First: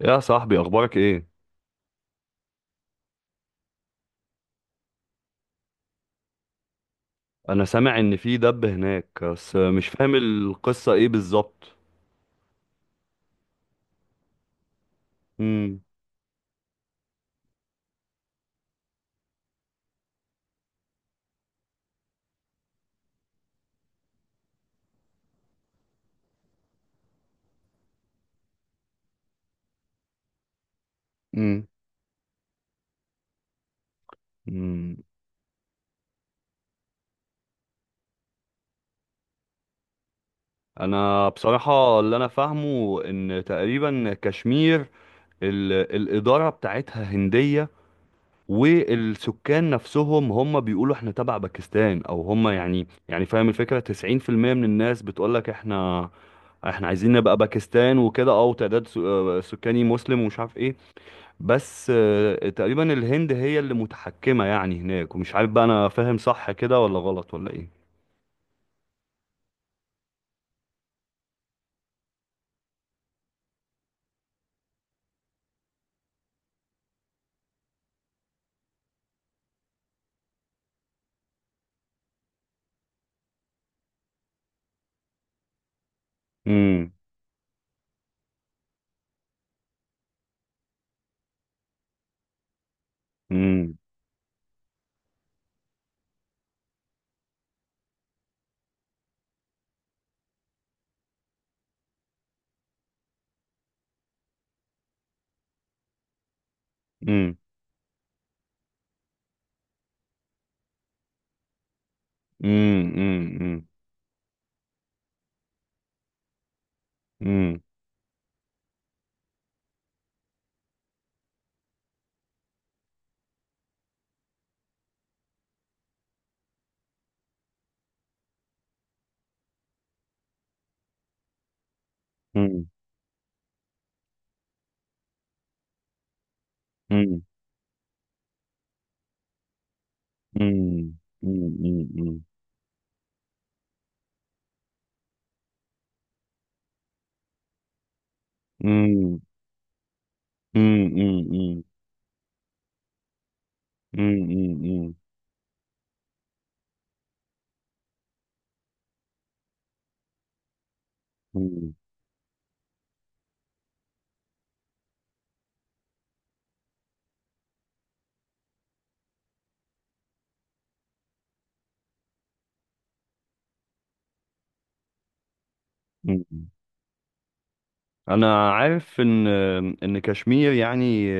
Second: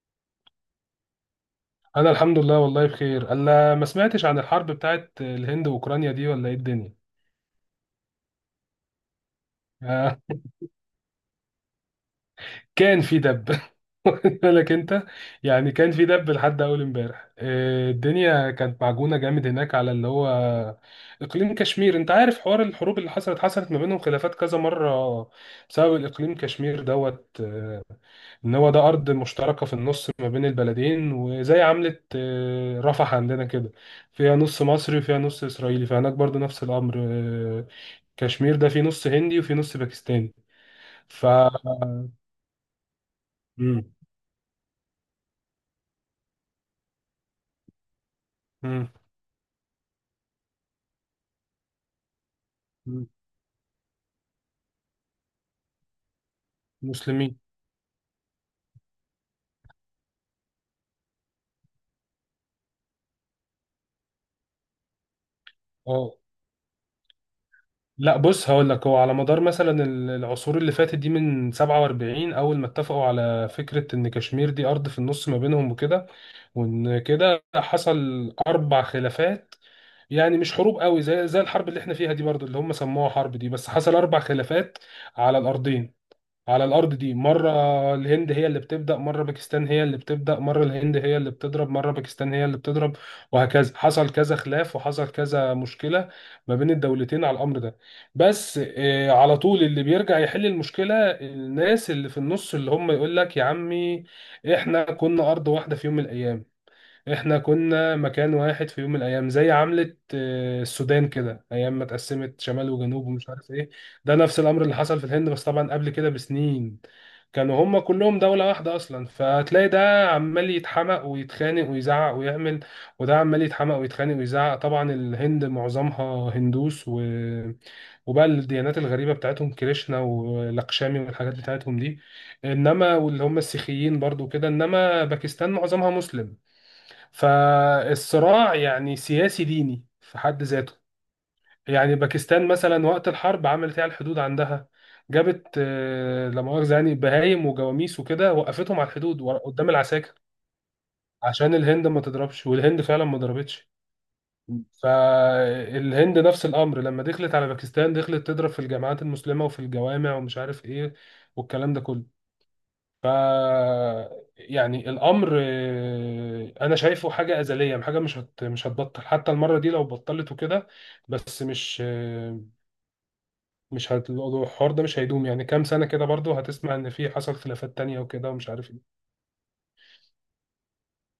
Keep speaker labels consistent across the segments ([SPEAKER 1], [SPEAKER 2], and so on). [SPEAKER 1] يا صاحبي، اخبارك ايه؟
[SPEAKER 2] انا الحمد لله، والله بخير. انا ما سمعتش عن الحرب بتاعت الهند واوكرانيا دي، ولا ايه الدنيا؟
[SPEAKER 1] انا سامع ان في دب هناك، بس مش
[SPEAKER 2] آه،
[SPEAKER 1] فاهم القصة ايه بالظبط.
[SPEAKER 2] كان في دب واخد بالك انت؟ يعني
[SPEAKER 1] امم
[SPEAKER 2] كان في دب لحد اول امبارح الدنيا كانت معجونه جامد هناك على اللي هو اقليم كشمير. انت عارف حوار الحروب اللي حصلت ما بينهم، خلافات كذا مره بسبب الاقليم كشمير دوت. ان هو ده ارض مشتركه في النص ما بين البلدين، وزي
[SPEAKER 1] امم
[SPEAKER 2] عمله رفح عندنا كده، فيها نص
[SPEAKER 1] امم
[SPEAKER 2] مصري وفيها نص اسرائيلي. فهناك برضو نفس الامر، كشمير ده فيه نص هندي وفيه نص باكستاني. ف
[SPEAKER 1] انا بصراحة اللي انا فاهمه ان
[SPEAKER 2] مم.
[SPEAKER 1] تقريبا كشمير، الادارة بتاعتها هندية،
[SPEAKER 2] مم.
[SPEAKER 1] والسكان نفسهم هم بيقولوا احنا تبع باكستان، او هم يعني
[SPEAKER 2] مم.
[SPEAKER 1] يعني فاهم الفكرة؟ 90% من الناس بتقولك احنا عايزين نبقى
[SPEAKER 2] مسلمين.
[SPEAKER 1] باكستان وكده، او تعداد سكاني مسلم ومش عارف إيه. بس تقريبا الهند هي اللي متحكمة يعني هناك، ومش عارف بقى انا
[SPEAKER 2] اه،
[SPEAKER 1] فاهم صح كده ولا غلط ولا ايه.
[SPEAKER 2] لا بص هقول لك: هو على مدار مثلا العصور اللي فاتت دي، من 47 اول ما اتفقوا على فكره ان كشمير دي ارض في النص ما بينهم وكده، وان كده حصل اربع خلافات. يعني مش حروب قوي زي الحرب اللي احنا فيها دي برضه اللي هم سموها حرب دي، بس حصل اربع خلافات على الارضين، على
[SPEAKER 1] امم
[SPEAKER 2] الارض دي. مره الهند هي اللي بتبدا، مره باكستان هي اللي بتبدا، مره الهند هي اللي بتضرب، مره باكستان هي اللي بتضرب، وهكذا.
[SPEAKER 1] امم
[SPEAKER 2] حصل كذا خلاف وحصل كذا مشكله ما بين الدولتين على الامر ده. بس على طول اللي بيرجع يحل المشكله الناس اللي في النص، اللي هم يقول لك يا عمي احنا كنا ارض واحده في يوم من الايام،
[SPEAKER 1] امم
[SPEAKER 2] احنا كنا مكان واحد في يوم من الايام. زي عملة السودان كده، ايام ما اتقسمت شمال وجنوب ومش عارف
[SPEAKER 1] امم
[SPEAKER 2] ايه. ده نفس الامر اللي حصل في الهند، بس طبعا قبل كده بسنين
[SPEAKER 1] امم
[SPEAKER 2] كانوا هما كلهم دولة واحدة اصلا. فتلاقي ده عمال يتحمق ويتخانق ويزعق ويعمل، وده عمال يتحمق ويتخانق ويزعق. طبعا الهند معظمها هندوس وبقى الديانات الغريبة بتاعتهم، كريشنا ولاكشامي والحاجات بتاعتهم دي،
[SPEAKER 1] امم
[SPEAKER 2] انما واللي هم السيخيين برضو كده. انما باكستان معظمها مسلم،
[SPEAKER 1] امم
[SPEAKER 2] فالصراع يعني سياسي ديني في حد ذاته.
[SPEAKER 1] امم امم
[SPEAKER 2] يعني
[SPEAKER 1] امم
[SPEAKER 2] باكستان مثلا وقت الحرب عملت ايه على الحدود عندها؟ جابت لا مؤاخذة يعني بهايم وجواميس وكده، وقفتهم على
[SPEAKER 1] امم
[SPEAKER 2] الحدود قدام العساكر
[SPEAKER 1] امم
[SPEAKER 2] عشان
[SPEAKER 1] امم
[SPEAKER 2] الهند ما تضربش، والهند فعلا ما ضربتش.
[SPEAKER 1] امم
[SPEAKER 2] فالهند نفس الامر، لما دخلت على باكستان دخلت تضرب في الجامعات المسلمه وفي الجوامع ومش عارف ايه والكلام
[SPEAKER 1] امم
[SPEAKER 2] ده كله. ف يعني الامر انا شايفه حاجه ازليه، حاجه مش هتبطل، حتى المره دي لو بطلت وكده. بس مش آه، مش هت... الحوار ده مش هيدوم، يعني كام سنه كده برضو
[SPEAKER 1] امم
[SPEAKER 2] هتسمع ان في حصل خلافات تانية وكده ومش
[SPEAKER 1] انا
[SPEAKER 2] عارف ايه.
[SPEAKER 1] عارف ان كشمير يعني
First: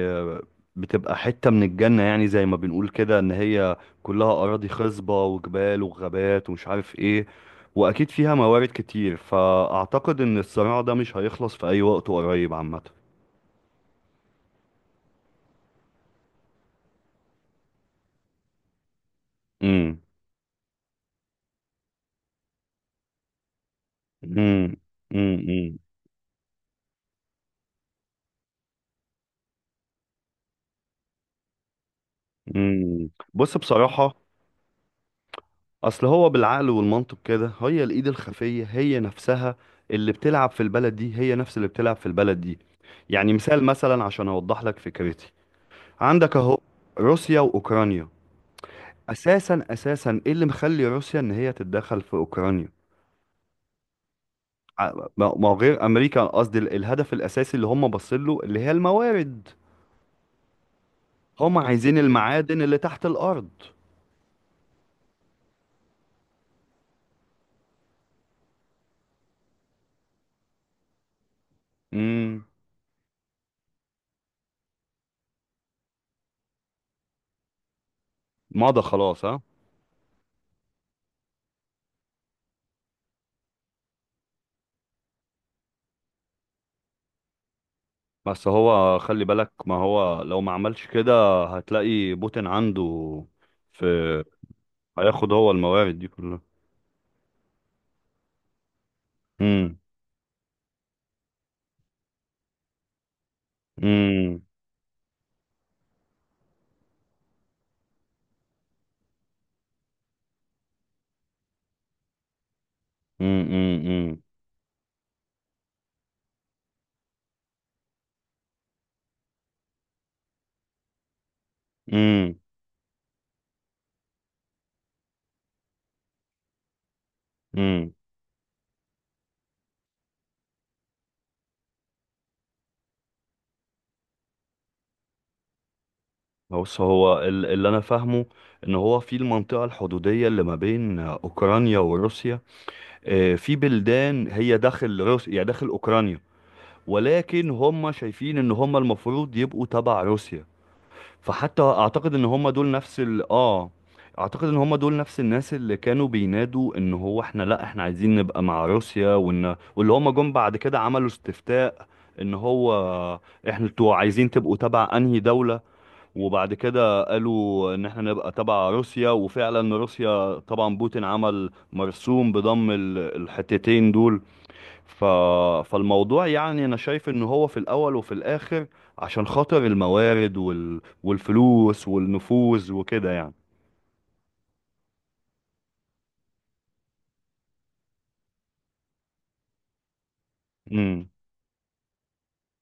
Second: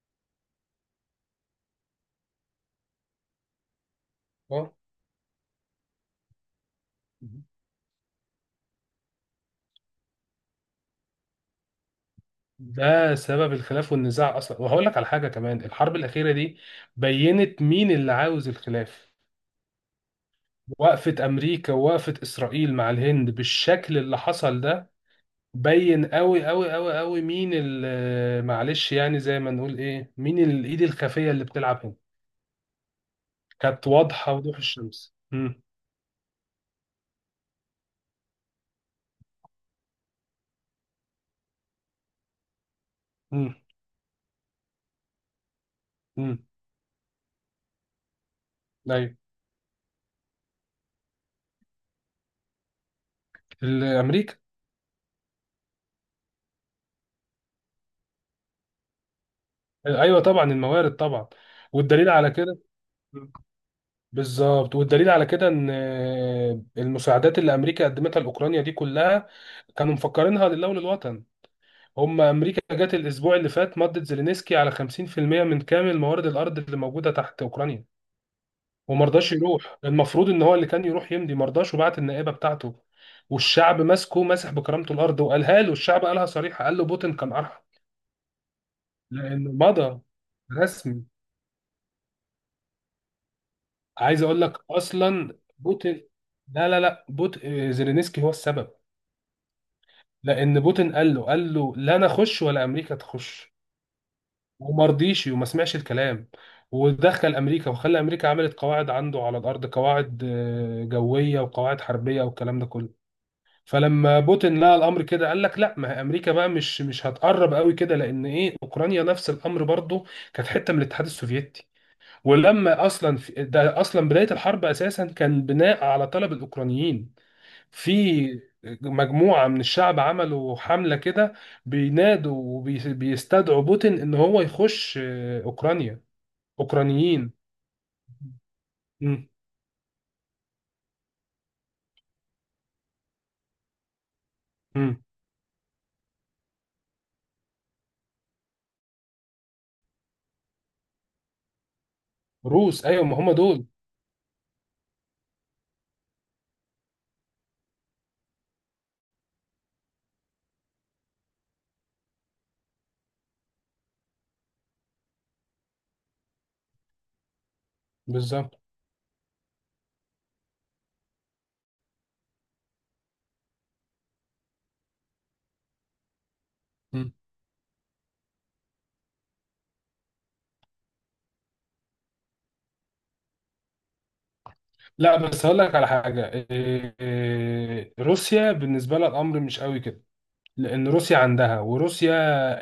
[SPEAKER 1] بتبقى حتة من الجنة، يعني زي ما بنقول كده ان هي كلها اراضي
[SPEAKER 2] اه،
[SPEAKER 1] خصبة وجبال وغابات ومش عارف ايه، واكيد فيها موارد كتير، فاعتقد ان الصراع ده مش هيخلص في اي وقت قريب عامة.
[SPEAKER 2] ده سبب الخلاف والنزاع اصلا. وهقول لك على حاجه كمان: الحرب الاخيره دي بينت مين اللي عاوز الخلاف.
[SPEAKER 1] امم
[SPEAKER 2] وقفه امريكا ووقفه اسرائيل مع الهند بالشكل اللي حصل
[SPEAKER 1] امم
[SPEAKER 2] ده،
[SPEAKER 1] امم امم
[SPEAKER 2] بين قوي قوي قوي قوي مين معلش، يعني زي ما نقول ايه، مين الايد الخفيه اللي بتلعب هنا.
[SPEAKER 1] بص،
[SPEAKER 2] كانت
[SPEAKER 1] بصراحة
[SPEAKER 2] واضحه وضوح الشمس. امم.
[SPEAKER 1] اصل هو بالعقل والمنطق كده، هي الايد الخفيه هي نفسها، اللي بتلعب في البلد دي هي نفس اللي بتلعب في البلد دي. يعني
[SPEAKER 2] امم.
[SPEAKER 1] مثال مثلا عشان اوضح لك فكرتي، عندك
[SPEAKER 2] امم.
[SPEAKER 1] اهو روسيا واوكرانيا.
[SPEAKER 2] ايوه،
[SPEAKER 1] اساسا اساسا ايه اللي مخلي روسيا ان هي تتدخل في اوكرانيا؟
[SPEAKER 2] الامريكا.
[SPEAKER 1] ما هو غير امريكا، قصدي الهدف الاساسي اللي هم باصين له اللي هي الموارد.
[SPEAKER 2] ايوه طبعا، الموارد طبعا.
[SPEAKER 1] هم عايزين
[SPEAKER 2] والدليل على كده،
[SPEAKER 1] المعادن اللي تحت
[SPEAKER 2] مم.
[SPEAKER 1] الارض.
[SPEAKER 2] بالظبط. والدليل على كده ان المساعدات اللي امريكا قدمتها لاوكرانيا دي كلها كانوا مفكرينها لله وللوطن. هم
[SPEAKER 1] امم
[SPEAKER 2] امريكا جت الاسبوع اللي فات مضت زيلينسكي على 50% من كامل موارد الارض اللي موجوده تحت اوكرانيا،
[SPEAKER 1] مضى
[SPEAKER 2] وما
[SPEAKER 1] خلاص،
[SPEAKER 2] رضاش
[SPEAKER 1] ها؟
[SPEAKER 2] يروح. المفروض ان هو اللي كان يروح يمضي، ما رضاش وبعت النائبه بتاعته، والشعب ماسكه ماسح بكرامته الارض. وقالها له الشعب، قالها صريحه، قال له بوتين كان ارحم،
[SPEAKER 1] بس هو خلي
[SPEAKER 2] لانه
[SPEAKER 1] بالك، ما
[SPEAKER 2] مضى
[SPEAKER 1] هو لو ما عملش
[SPEAKER 2] رسمي.
[SPEAKER 1] كده هتلاقي بوتين عنده في
[SPEAKER 2] عايز اقول لك
[SPEAKER 1] هياخد
[SPEAKER 2] اصلا
[SPEAKER 1] هو الموارد دي
[SPEAKER 2] بوتين،
[SPEAKER 1] كلها.
[SPEAKER 2] لا لا لا، بوت آه، زيلينسكي هو السبب.
[SPEAKER 1] امم
[SPEAKER 2] لان بوتين قال له لا، انا اخش ولا امريكا تخش،
[SPEAKER 1] امم
[SPEAKER 2] وما رضيش وما سمعش الكلام، ودخل امريكا وخلى امريكا عملت قواعد عنده على الارض، قواعد جويه وقواعد حربيه والكلام ده كله.
[SPEAKER 1] امم
[SPEAKER 2] فلما بوتين لقى الامر كده قال لك لا، ما هي امريكا بقى مش هتقرب قوي كده. لان ايه، اوكرانيا نفس الامر برضو، كانت حته من الاتحاد السوفيتي.
[SPEAKER 1] امم
[SPEAKER 2] ولما اصلا في ده اصلا بدايه الحرب اساسا كان بناء على طلب الاوكرانيين.
[SPEAKER 1] امم
[SPEAKER 2] في مجموعه من الشعب عملوا حمله كده بينادوا وبيستدعوا بوتين ان هو يخش اوكرانيا.
[SPEAKER 1] بص، هو
[SPEAKER 2] اوكرانيين.
[SPEAKER 1] اللي انا فاهمه ان هو في
[SPEAKER 2] مم.
[SPEAKER 1] المنطقة الحدودية اللي ما بين اوكرانيا وروسيا، في بلدان هي داخل
[SPEAKER 2] مم.
[SPEAKER 1] روسيا يعني داخل اوكرانيا، ولكن هم شايفين ان هم المفروض يبقوا تبع روسيا. فحتى
[SPEAKER 2] روس، ايوه، ما هم دول
[SPEAKER 1] اعتقد ان هم دول نفس الناس اللي كانوا بينادوا ان هو احنا، لا احنا عايزين نبقى مع روسيا، واللي هم جم بعد كده عملوا استفتاء ان هو انتوا عايزين تبقوا تبع انهي دولة. وبعد كده قالوا ان احنا نبقى
[SPEAKER 2] بالظبط.
[SPEAKER 1] تبع روسيا، وفعلا روسيا طبعا بوتين عمل مرسوم بضم الحتتين دول. ف... فالموضوع يعني انا شايف ان هو في الاول وفي الاخر عشان خاطر الموارد والفلوس والنفوذ وكده يعني.
[SPEAKER 2] لا، بس هقول لك على حاجة روسيا بالنسبة لها الأمر مش قوي كده. لأن
[SPEAKER 1] امم
[SPEAKER 2] روسيا عندها، وروسيا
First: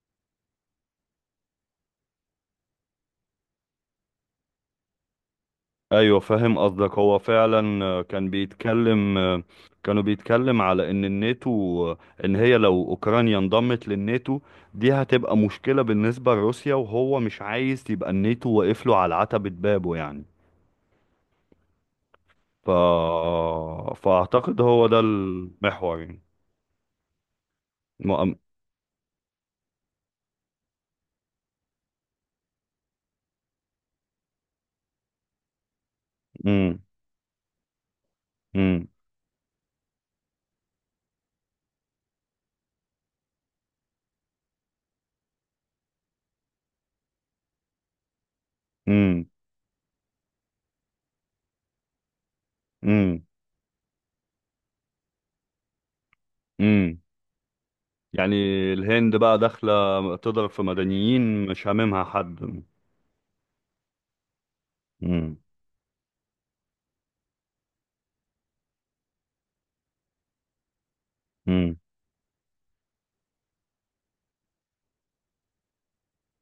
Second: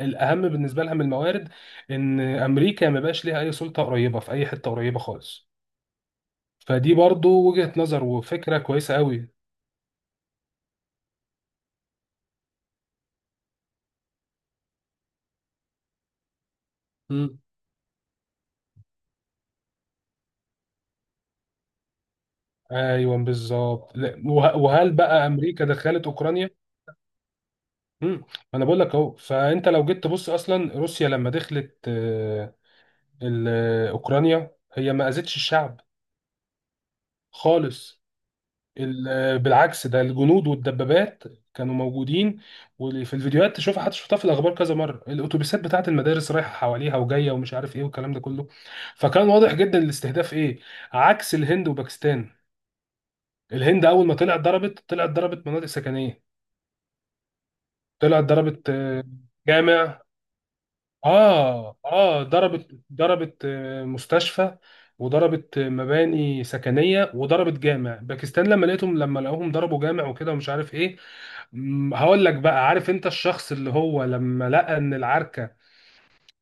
[SPEAKER 2] الأهم بالنسبة لها من الموارد إن أمريكا ما بقاش ليها أي سلطة قريبة في أي حتة قريبة خالص.
[SPEAKER 1] ايوه، فاهم قصدك،
[SPEAKER 2] فدي
[SPEAKER 1] هو
[SPEAKER 2] برضو وجهة
[SPEAKER 1] فعلا
[SPEAKER 2] نظر
[SPEAKER 1] كان
[SPEAKER 2] وفكرة كويسة
[SPEAKER 1] بيتكلم،
[SPEAKER 2] قوي.
[SPEAKER 1] كانوا بيتكلم على ان الناتو، آه، ان هي لو اوكرانيا انضمت للناتو دي هتبقى مشكلة بالنسبة لروسيا، وهو
[SPEAKER 2] مم.
[SPEAKER 1] مش عايز يبقى الناتو واقف له على عتبة بابه يعني. ف...
[SPEAKER 2] أيوه بالظبط. لا،
[SPEAKER 1] فاعتقد هو
[SPEAKER 2] وهل
[SPEAKER 1] ده
[SPEAKER 2] بقى أمريكا
[SPEAKER 1] المحور
[SPEAKER 2] دخلت
[SPEAKER 1] يعني.
[SPEAKER 2] أوكرانيا؟ مم.
[SPEAKER 1] مؤم...
[SPEAKER 2] أنا بقول لك أهو. فأنت لو جيت تبص أصلا روسيا لما دخلت أوكرانيا، هي ما أذتش الشعب خالص.
[SPEAKER 1] امم
[SPEAKER 2] بالعكس، ده الجنود والدبابات كانوا موجودين، وفي الفيديوهات تشوفها، حتى شفتها في الاخبار كذا مره، الاتوبيسات بتاعه المدارس رايحه حواليها وجايه ومش عارف ايه والكلام ده كله.
[SPEAKER 1] امم
[SPEAKER 2] فكان واضح جدا الاستهداف ايه، عكس الهند وباكستان.
[SPEAKER 1] امم
[SPEAKER 2] الهند اول ما طلعت ضربت، طلعت ضربت مناطق سكنيه،
[SPEAKER 1] امم
[SPEAKER 2] طلعت
[SPEAKER 1] يعني
[SPEAKER 2] ضربت
[SPEAKER 1] الهند بقى داخلة
[SPEAKER 2] جامع.
[SPEAKER 1] تضرب في مدنيين مش
[SPEAKER 2] اه
[SPEAKER 1] هاممها
[SPEAKER 2] اه،
[SPEAKER 1] حد.
[SPEAKER 2] ضربت مستشفى،
[SPEAKER 1] امم
[SPEAKER 2] وضربت مباني سكنيه، وضربت جامع. باكستان لما لقوهم ضربوا جامع وكده ومش عارف ايه.
[SPEAKER 1] امم
[SPEAKER 2] هقول لك بقى: عارف انت الشخص اللي هو لما لقى ان العركة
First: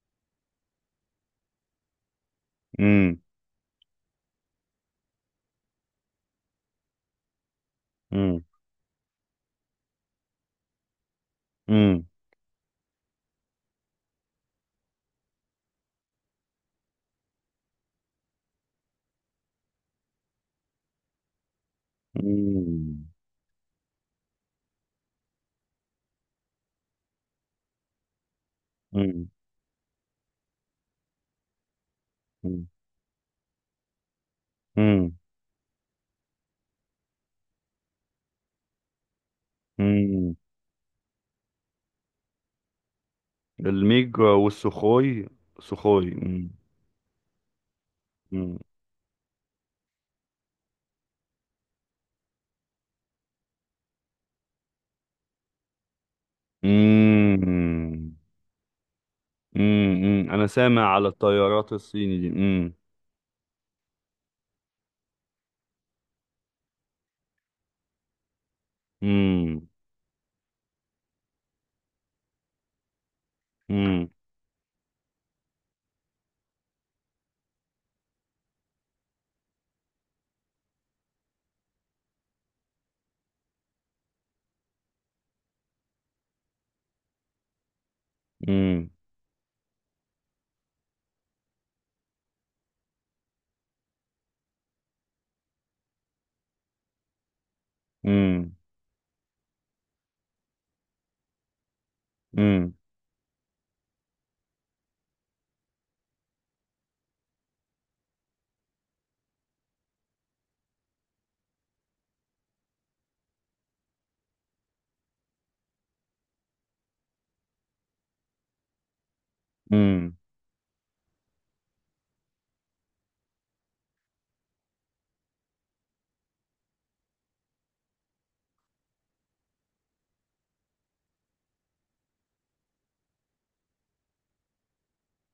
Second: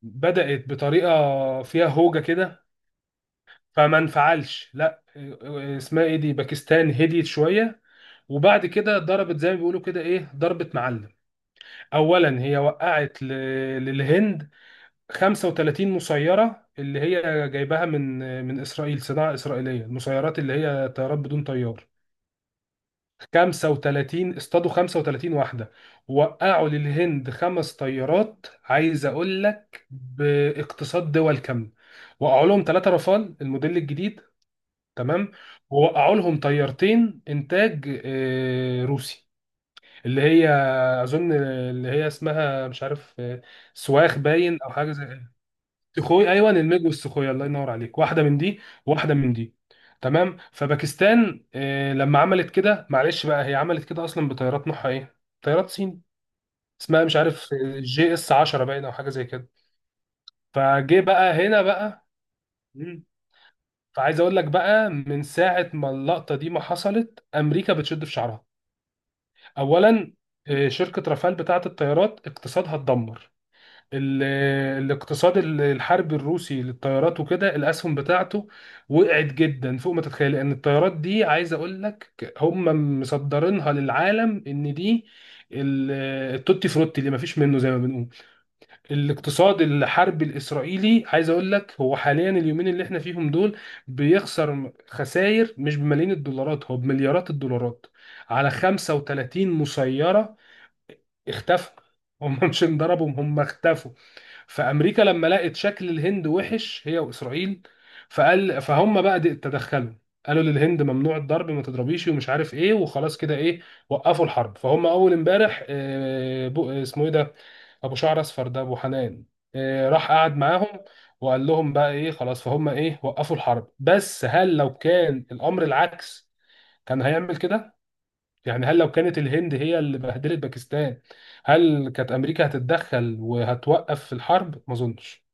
[SPEAKER 2] بدأت بطريقة فيها هوجة كده
[SPEAKER 1] امم
[SPEAKER 2] فما انفعلش، لا اسمها ايه دي، باكستان هديت شوية وبعد كده ضربت زي ما بيقولوا كده ايه ضربة معلم.
[SPEAKER 1] امم امم
[SPEAKER 2] اولا هي وقعت للهند 35 مسيرة اللي هي جايباها من اسرائيل، صناعة اسرائيلية. المسيرات اللي هي طيارات بدون طيار، 35 اصطادوا 35 واحده. وقعوا للهند خمس طيارات، عايز
[SPEAKER 1] امم
[SPEAKER 2] اقول لك باقتصاد دول كامله. وقعوا لهم
[SPEAKER 1] امم
[SPEAKER 2] ثلاثه رافال الموديل الجديد،
[SPEAKER 1] امم
[SPEAKER 2] تمام؟ ووقعوا لهم طيارتين انتاج روسي، اللي
[SPEAKER 1] امم
[SPEAKER 2] هي اظن اللي هي اسمها مش عارف سواخ
[SPEAKER 1] الميج
[SPEAKER 2] باين او حاجه زي.
[SPEAKER 1] والسخوي، سخوي.
[SPEAKER 2] سخوي، ايوه، الميج والسخوي، الله ينور عليك. واحده من
[SPEAKER 1] امم
[SPEAKER 2] دي وواحده من دي، تمام. فباكستان لما عملت كده، معلش بقى هي عملت كده اصلا بطيارات نوعها ايه؟ طيارات صين، اسمها مش عارف جي
[SPEAKER 1] امم
[SPEAKER 2] اس 10 باين او حاجه زي كده.
[SPEAKER 1] انا سامع
[SPEAKER 2] فجه
[SPEAKER 1] على
[SPEAKER 2] بقى هنا
[SPEAKER 1] الطيارات
[SPEAKER 2] بقى.
[SPEAKER 1] الصيني دي.
[SPEAKER 2] مم. فعايز اقول لك بقى، من ساعه ما اللقطه دي ما حصلت امريكا بتشد في شعرها.
[SPEAKER 1] امم
[SPEAKER 2] اولا شركه رافال بتاعه الطيارات اقتصادها اتدمر. ال- الاقتصاد الحربي الروسي للطيارات وكده، الاسهم بتاعته وقعت جدا فوق ما تتخيل. لان الطيارات دي عايز اقول لك هم مصدرينها للعالم ان دي ال- التوتي فروتي اللي ما فيش منه زي ما بنقول.
[SPEAKER 1] امم
[SPEAKER 2] الاقتصاد الحربي الاسرائيلي عايز اقول لك هو حاليا اليومين اللي احنا فيهم دول بيخسر خسائر مش بملايين الدولارات، هو بمليارات الدولارات، على
[SPEAKER 1] امم
[SPEAKER 2] 35 مسيرة اختفوا. هم مش
[SPEAKER 1] امم
[SPEAKER 2] انضربوا، هم اختفوا. فامريكا لما لقت شكل الهند وحش هي واسرائيل، فهم بقى تدخلوا، قالوا للهند ممنوع الضرب، ما تضربيش ومش عارف ايه، وخلاص كده ايه وقفوا الحرب. فهم اول امبارح اسمه ايه ده، ابو شعر اصفر ده، ابو حنان، راح
[SPEAKER 1] امم
[SPEAKER 2] قعد معاهم وقال لهم بقى ايه خلاص، فهم ايه وقفوا الحرب. بس هل لو كان الامر العكس كان هيعمل كده؟ يعني هل لو كانت الهند هي اللي بهدلت باكستان، هل كانت امريكا هتتدخل وهتوقف الحرب؟ ما اظنش.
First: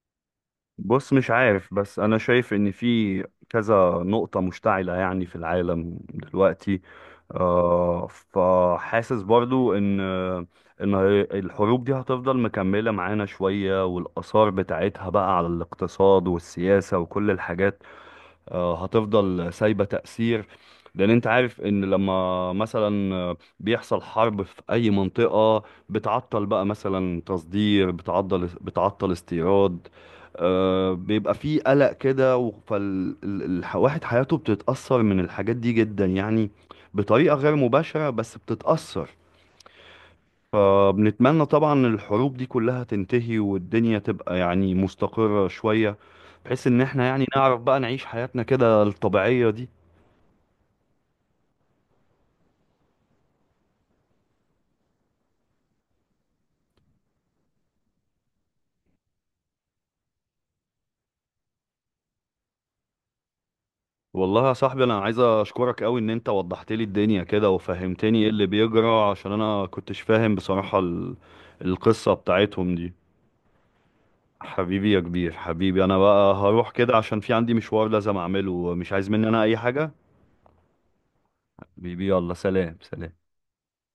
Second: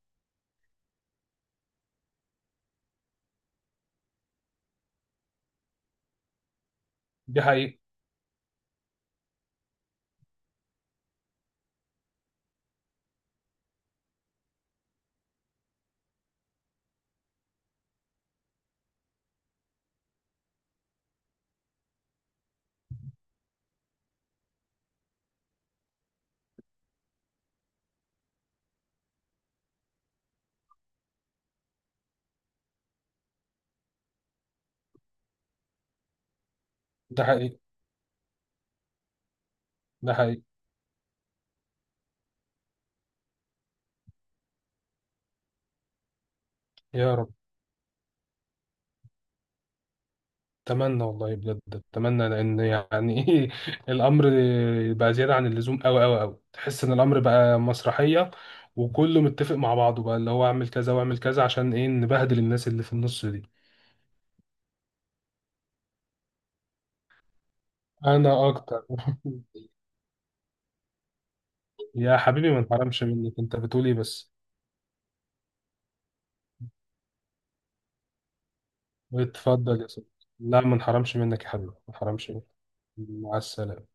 [SPEAKER 1] بص، مش عارف، بس انا شايف ان في كذا نقطة مشتعلة يعني في العالم دلوقتي.
[SPEAKER 2] دي حقيقة.
[SPEAKER 1] فحاسس برضو ان الحروب دي هتفضل مكملة معانا شوية، والاثار بتاعتها بقى على الاقتصاد والسياسة وكل الحاجات، هتفضل سايبة تأثير. لأن أنت عارف إن لما مثلا بيحصل حرب في أي منطقة، بتعطل بقى مثلا تصدير، بتعطل استيراد، بيبقى فيه قلق كده، فالواحد حياته بتتأثر من الحاجات دي جدا يعني،
[SPEAKER 2] ده
[SPEAKER 1] بطريقة غير
[SPEAKER 2] حقيقي،
[SPEAKER 1] مباشرة بس بتتأثر.
[SPEAKER 2] ده حقيقي.
[SPEAKER 1] فبنتمنى طبعا الحروب دي كلها تنتهي، والدنيا تبقى يعني مستقرة شوية، بحيث ان احنا
[SPEAKER 2] يا
[SPEAKER 1] يعني
[SPEAKER 2] رب،
[SPEAKER 1] نعرف بقى نعيش حياتنا كده الطبيعية دي.
[SPEAKER 2] اتمنى والله بجد. اتمنى لان يعني ايه، الامر بقى زياده عن اللزوم، قوي قوي قوي. تحس ان الامر بقى مسرحيه، وكله متفق مع بعضه بقى اللي هو اعمل كذا واعمل كذا، عشان ايه؟ نبهدل الناس اللي في النص دي.
[SPEAKER 1] والله يا صاحبي، انا عايز اشكرك قوي ان انت وضحت لي الدنيا كده وفهمتني ايه اللي
[SPEAKER 2] انا اكتر
[SPEAKER 1] بيجرى، عشان انا كنتش فاهم بصراحة القصة
[SPEAKER 2] يا حبيبي، ما
[SPEAKER 1] بتاعتهم دي.
[SPEAKER 2] انحرمش منك، انت بتقول ايه بس.
[SPEAKER 1] حبيبي يا كبير، حبيبي، انا بقى هروح كده عشان في عندي مشوار لازم اعمله، مش عايز مني انا اي
[SPEAKER 2] اتفضل يا
[SPEAKER 1] حاجة؟
[SPEAKER 2] صديقي. لا ما انحرمش منك يا حبيبي، ما
[SPEAKER 1] حبيبي
[SPEAKER 2] انحرمش
[SPEAKER 1] يلا،
[SPEAKER 2] منك.
[SPEAKER 1] سلام سلام.
[SPEAKER 2] مع السلامة.